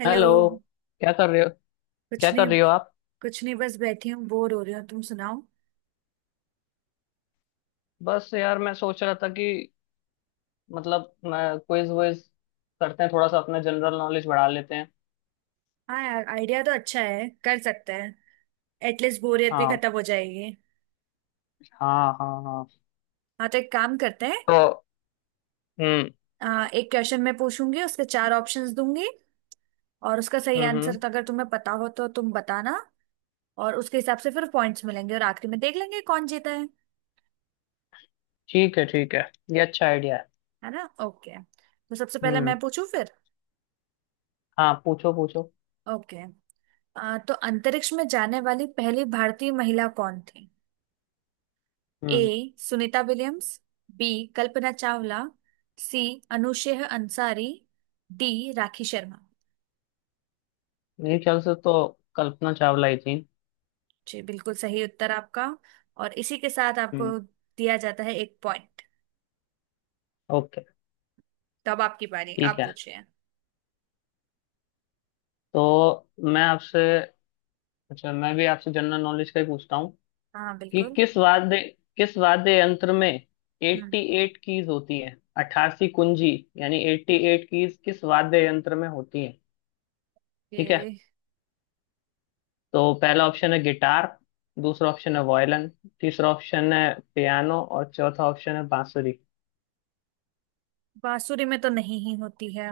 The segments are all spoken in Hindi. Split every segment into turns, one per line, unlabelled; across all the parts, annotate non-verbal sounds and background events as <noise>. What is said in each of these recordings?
हेलो।
हेलो। क्या कर रहे हो? क्या
कुछ नहीं।
कर रही हो आप?
कुछ नहीं, बस बैठी हूँ, बोर हो रही हूँ। तुम सुनाओ।
बस यार, मैं सोच रहा था कि मतलब मैं क्विज वुइज करते हैं, थोड़ा सा अपना जनरल नॉलेज बढ़ा लेते हैं।
हाँ यार, आइडिया तो अच्छा है, कर सकते हैं। एटलीस्ट बोरियत भी
हाँ
खत्म हो जाएगी।
हाँ हाँ। हाँ।
हाँ, तो एक काम करते हैं।
तो। हम्म।
एक क्वेश्चन मैं पूछूंगी, उसके चार ऑप्शंस दूंगी, और उसका सही आंसर
हम्म।
तो अगर तुम्हें पता हो तो तुम बताना। और उसके हिसाब से फिर पॉइंट्स मिलेंगे और आखिरी में देख लेंगे कौन जीता है।
ठीक है, ठीक है। ये अच्छा आइडिया है।
है ना। ओके, तो सबसे पहले
हम्म।
मैं पूछूं फिर।
हाँ, पूछो पूछो।
ओके। तो अंतरिक्ष में जाने वाली पहली भारतीय महिला कौन थी। A,
hmm.
Sunita Williams. B, Kalpana Chawla. C, Anousheh Ansari. D, Rakhi Sharma.
मेरे ख्याल से तो कल्पना चावला ही थी।
जी, बिल्कुल सही उत्तर आपका। और इसी के साथ
हम्म।
आपको दिया जाता है एक पॉइंट।
ओके।
तो अब आपकी बारी,
ठीक
आप
है।
पूछिए।
तो मैं आपसे... अच्छा, मैं भी आपसे जनरल नॉलेज का ही पूछता हूँ
हाँ
कि
बिल्कुल।
किस वाद्य यंत्र में
हम्म।
88 कीज होती है। 88 कुंजी यानी 88 कीज किस वाद्य यंत्र में होती है। ठीक है।
ये
तो पहला ऑप्शन है गिटार, दूसरा ऑप्शन है वायलिन, तीसरा ऑप्शन है पियानो और चौथा ऑप्शन है बांसुरी।
बांसुरी में तो नहीं ही होती है।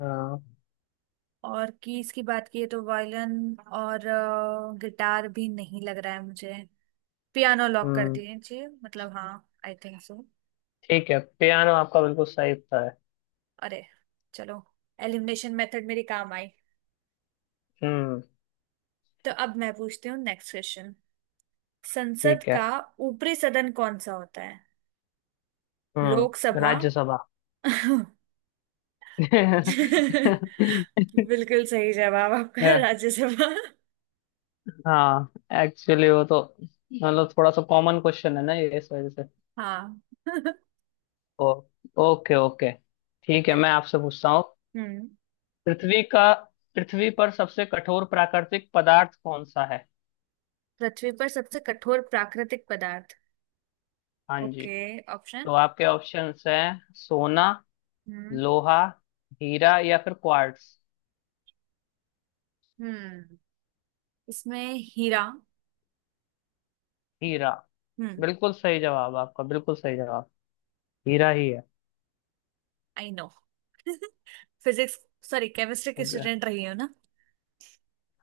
हाँ,
और कीज की बात की तो वायलिन और गिटार भी नहीं लग रहा है मुझे। पियानो लॉक कर
हम्म।
दिए जी, मतलब हाँ। I think so.
ठीक है, पियानो आपका बिल्कुल सही उत्तर है।
अरे चलो, एलिमिनेशन मेथड मेरी काम आई।
हम्म।
तो अब मैं पूछती हूँ नेक्स्ट क्वेश्चन। संसद
ठीक है।
का ऊपरी सदन कौन सा होता है। लोकसभा।
राज्यसभा।
<laughs>
<laughs>
बिल्कुल सही जवाब आपका, राज्यसभा।
हाँ। एक्चुअली वो तो मतलब थोड़ा सा कॉमन क्वेश्चन है ना, ये, इस वजह से।
हाँ। <laughs>
ओ। Okay okay. ठीक है,
ओके।
मैं आपसे पूछता हूँ
हम्म
पृथ्वी का पृथ्वी पर सबसे कठोर प्राकृतिक पदार्थ कौन सा है?
पृथ्वी पर सबसे कठोर प्राकृतिक पदार्थ।
हाँ जी।
Okay, option.
तो आपके ऑप्शंस हैं सोना,
हम्म।
लोहा, हीरा या फिर क्वार्ट्स।
हम्म। इसमें हीरा।
हीरा।
हम्म।
बिल्कुल सही जवाब आपका, बिल्कुल सही जवाब। हीरा ही है।
I no. <laughs> Physics, sorry chemistry की
ओके।
स्टूडेंट <laughs> रही हो ना।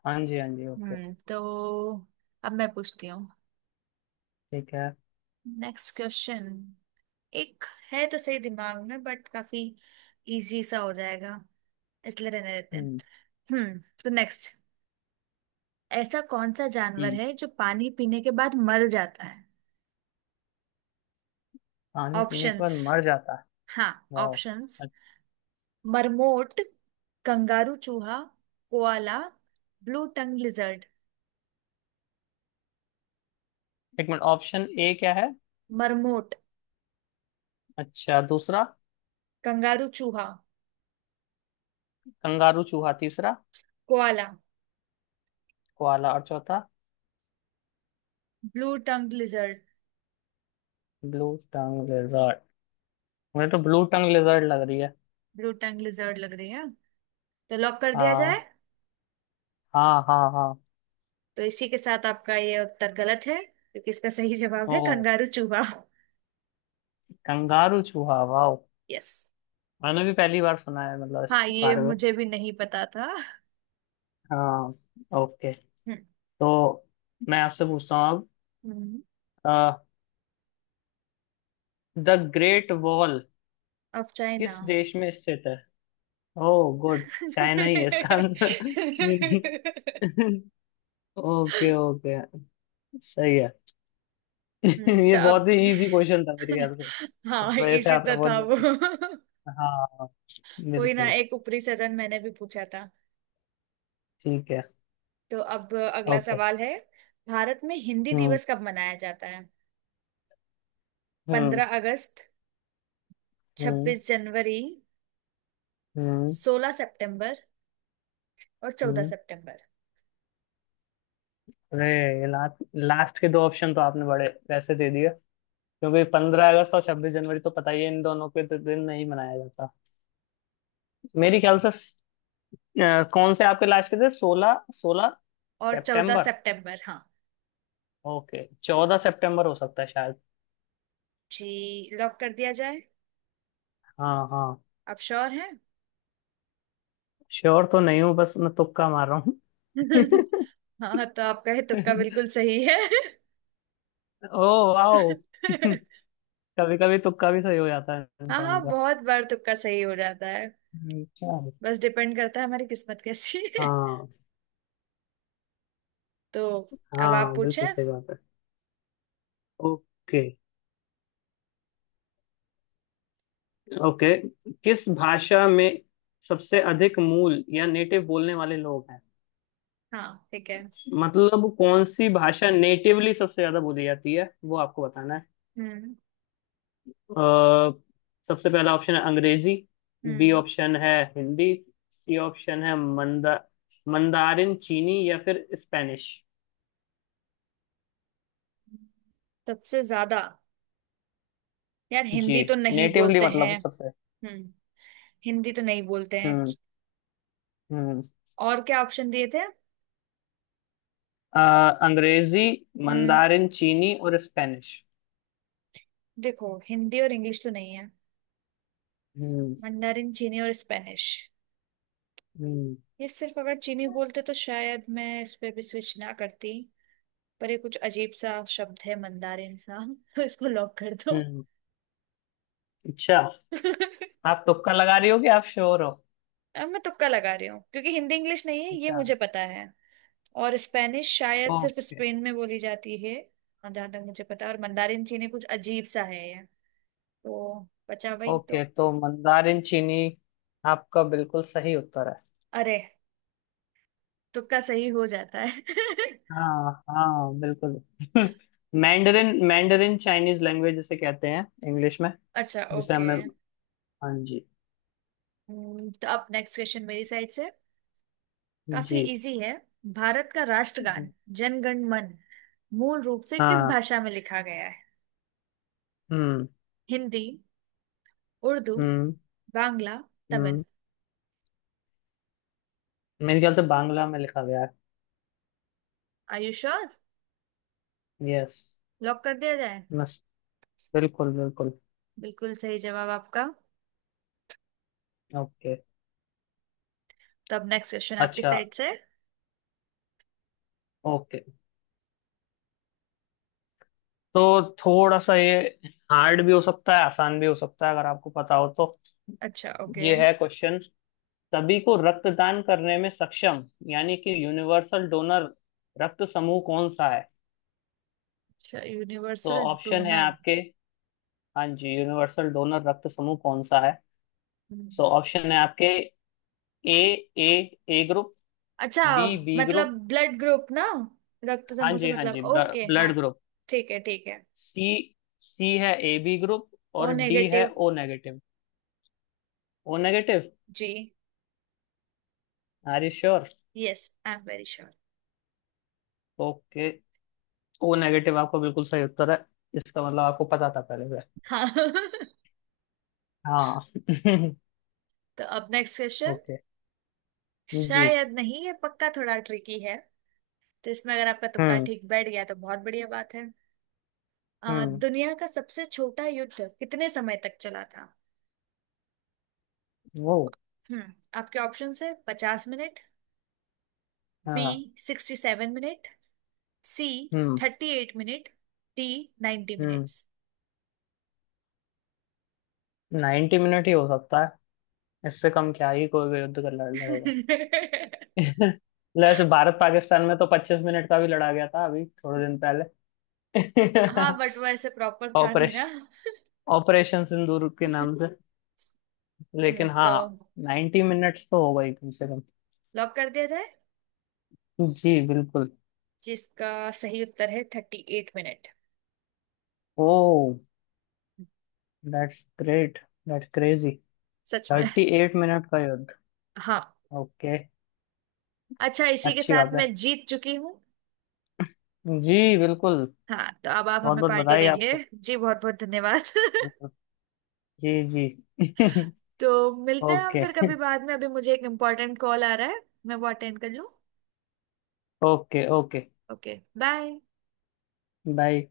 हाँ जी, हाँ जी। ओके।
हम्म तो अब मैं पूछती हूँ
ठीक है।
Next question. एक है तो सही दिमाग में, बट काफी इजी सा हो जाएगा, इसलिए रहने देते हैं।
हम्म।
नेक्स्ट। ऐसा कौन सा जानवर
हम्म
है जो पानी पीने के बाद मर जाता है।
पानी पीने के बाद
ऑप्शंस।
मर जाता है।
हाँ।
वाह।
ऑप्शंस। मरमोट, कंगारू चूहा, कोआला, ब्लू टंग लिजर्ड।
एक मिनट, ऑप्शन ए क्या है?
मरमोट।
अच्छा, दूसरा?
कंगारू चूहा।
कंगारू चूहा। तीसरा?
कोआला।
कोआला और चौथा?
Blue tongue lizard.
Blue... tongue lizard. मुझे तो ब्लू टंग लेजर्ड लग रही है।
ब्लू टंग लिजर्ड लग रही है, तो लॉक कर दिया जाए।
हाँ। हाँ हाँ हाँ।
तो इसी के साथ आपका ये उत्तर गलत है, क्योंकि इसका सही जवाब
ओ।
है कंगारू चूहा।
कंगारू चूहा, वाह।
यस।
मैंने भी पहली बार सुना है, मतलब इस
हाँ, ये
बारे में।
मुझे भी नहीं पता था।
हाँ। ओके। तो मैं आपसे पूछता हूँ
हम्म।
अब द ग्रेट वॉल
अब चाइना।
किस देश में स्थित है। Oh, good. चाइना ही है इसका आंसर। चीन ही। Okay okay. सही है। <laughs> ये
तो अब
बहुत ही इजी क्वेश्चन था मेरे ख्याल
<laughs>
से।
हाँ
इस वजह से
इसी
आपने
तो
बहुत
था वो।
जल्दी... हाँ,
कोई ना,
बिल्कुल।
एक ऊपरी सदन मैंने भी पूछा था।
ठीक है।
तो अब अगला
ओके।
सवाल है, भारत में हिंदी
हम्म।
दिवस कब मनाया जाता है।
हम्म।
15 अगस्त,
हम्म।
26 जनवरी,
हम्म।
16 सितंबर और चौदह
हम्म।
सितंबर
अरे, लास्ट... लास्ट के दो ऑप्शन तो आपने बड़े वैसे दे दिए, क्योंकि 15 अगस्त और 26 जनवरी तो पता ही है, इन दोनों के तो दिन नहीं मनाया जाता मेरे ख्याल से। कौन से आपके लास्ट के थे? सोलह... सोलह
और चौदह
सितंबर
सितंबर हाँ
ओके, 14 सितंबर हो सकता है शायद।
जी। लॉक कर दिया जाए।
हाँ हाँ।
आप श्योर हैं।
श्योर तो नहीं हूँ, बस मैं तुक्का मार रहा हूँ।
<laughs> हाँ, तो आपका ये तुक्का बिल्कुल
<laughs>
सही है।
ओ, वाओ।
<laughs>
<laughs> कभी कभी तुक्का भी सही हो जाता है
हाँ
इंसान
हाँ,
का।
बहुत बार तुक्का सही हो जाता है।
अच्छा।
बस डिपेंड करता है हमारी किस्मत कैसी है। <laughs>
हाँ,
तो अब आप
हाँ
पूछे।
बिल्कुल सही बात है। ओके। ओके। किस भाषा में सबसे अधिक मूल या नेटिव बोलने वाले लोग हैं?
हाँ ठीक है।
मतलब कौन सी भाषा नेटिवली सबसे ज्यादा बोली जाती है, वो आपको बताना है।
हम्म।
अ, सबसे पहला ऑप्शन है अंग्रेजी, बी
हम्म।
ऑप्शन है हिंदी, सी ऑप्शन है मंदारिन चीनी या फिर स्पेनिश।
सबसे ज्यादा। यार
जी,
हिंदी तो नहीं
नेटिवली
बोलते हैं।
मतलब सबसे...
हम्म। हिंदी तो नहीं बोलते हैं।
हम्म। हम्म।
और क्या ऑप्शन दिए थे।
अ, अंग्रेजी,
हम्म।
मंदारिन चीनी और स्पेनिश।
देखो हिंदी और इंग्लिश तो नहीं है।
हम्म।
मंdarin चीनी और स्पेनिश।
हम्म।
ये सिर्फ अगर चीनी बोलते तो शायद मैं इस पे भी स्विच ना करती। पर ये कुछ अजीब सा शब्द है मंदारिन सा, <laughs> तो इसको लॉक कर दो।
हम्म। अच्छा,
<laughs>
आप तुक्का लगा रही हो कि आप श्योर हो?
अब मैं तुक्का लगा रही हूँ क्योंकि हिंदी इंग्लिश नहीं है ये
अच्छा।
मुझे पता है। और स्पेनिश शायद सिर्फ
ओके।
स्पेन में बोली जाती है और जहां तक मुझे पता है। और मंदारिन चीनी कुछ अजीब सा है ये। तो बचा वही
ओके
तो।
तो मंदारिन चीनी आपका बिल्कुल सही उत्तर है।
अरे, तुक्का सही हो जाता है। <laughs>
हाँ हाँ, बिल्कुल। <laughs> मैंडरिन, मैंडरिन चाइनीज लैंग्वेज जिसे कहते हैं इंग्लिश में,
अच्छा
जिसे
ओके।
हमें... हाँ जी।
अब नेक्स्ट क्वेश्चन मेरी साइड से, काफी
जी।
इजी है। भारत का राष्ट्रगान
हम्म।
जन गण मन मूल रूप से किस
हाँ।
भाषा में लिखा गया है।
हम्म।
हिंदी, उर्दू,
हम्म।
बांग्ला, तमिल।
हम्म। मेरे ख्याल से बांग्ला में लिखा गया
आर यू श्योर।
है, यस।
लॉक कर दिया जाए।
बस, बिल्कुल बिल्कुल।
बिल्कुल सही जवाब आपका।
ओके।
तो अब नेक्स्ट क्वेश्चन आपकी
अच्छा,
साइड से।
ओके। तो थोड़ा सा ये हार्ड भी हो सकता है, आसान भी हो सकता है, अगर आपको पता हो तो।
अच्छा ओके।
ये है क्वेश्चन: सभी को रक्तदान करने में सक्षम, यानी कि यूनिवर्सल डोनर रक्त समूह कौन सा है?
अच्छा,
तो
यूनिवर्सल
ऑप्शन है
डोनर।
आपके... हाँ जी, यूनिवर्सल डोनर रक्त समूह कौन सा है? सो ऑप्शन है आपके ए... ए... ए ग्रुप,
अच्छा,
बी बी
मतलब
ग्रुप...
ब्लड ग्रुप ना। रक्त
हाँ
समूह से
जी, हाँ
मतलब,
जी,
ओके हाँ।
Blood group.
ठीक है ठीक है।
सी... सी है ए बी ग्रुप
ओ
और डी है
negative.
O negative. O negative.
जी।
Are you sure?
Yes, I am very sure.
Okay, O negative आपका बिल्कुल सही उत्तर है। इसका मतलब आपको पता था पहले से?
हाँ। <laughs>
हाँ।
तो अब नेक्स्ट
<laughs>
क्वेश्चन।
ओके। जी।
शायद नहीं, ये पक्का थोड़ा ट्रिकी है। तो इसमें अगर आपका तुक्का
हम्म।
ठीक बैठ गया तो बहुत बढ़िया बात है।
हम्म।
दुनिया का सबसे छोटा युद्ध कितने समय तक चला था।
वो...
हम्म। आपके ऑप्शन है 50 मिनट। बी,
हाँ।
67 मिनट। सी,
हम्म।
38 minute. D, ninety
hmm
minutes
90 minute ही हो सकता है। इससे कम क्या ही कोई भी युद्ध कर लड़ेगा।
<laughs>
<laughs> वैसे भारत पाकिस्तान में तो 25 मिनट का भी लड़ा गया था अभी थोड़े दिन पहले। <laughs>
हाँ बट वो ऐसे प्रॉपर था नहीं ना।
ऑपरेशन, ऑपरेशन सिंदूर के नाम
<laughs>
से।
हम्म,
लेकिन हाँ,
तो
90 मिनट्स तो होगा ही कम से कम।
लॉक कर दिया जाए।
जी बिल्कुल।
जिसका सही उत्तर है 38 minute.
Oh, that's great. That's crazy.
सच में।
38 मिनट का युद्ध।
हाँ।
ओके।
अच्छा, इसी के
अच्छी
साथ
बात है।
मैं जीत चुकी हूँ।
जी बिल्कुल।
हाँ, तो अब आप
बहुत
हमें
बहुत
पार्टी
बधाई
देंगे
आपको।
जी, बहुत बहुत धन्यवाद। <laughs>
बिल्कुल। जी जी।
तो
<laughs>
मिलते हैं हम
ओके।
फिर कभी बाद में, अभी मुझे एक इम्पोर्टेंट कॉल आ रहा है। मैं वो अटेंड कर लूँ।
Okay. Okay
okay bye.
Bye.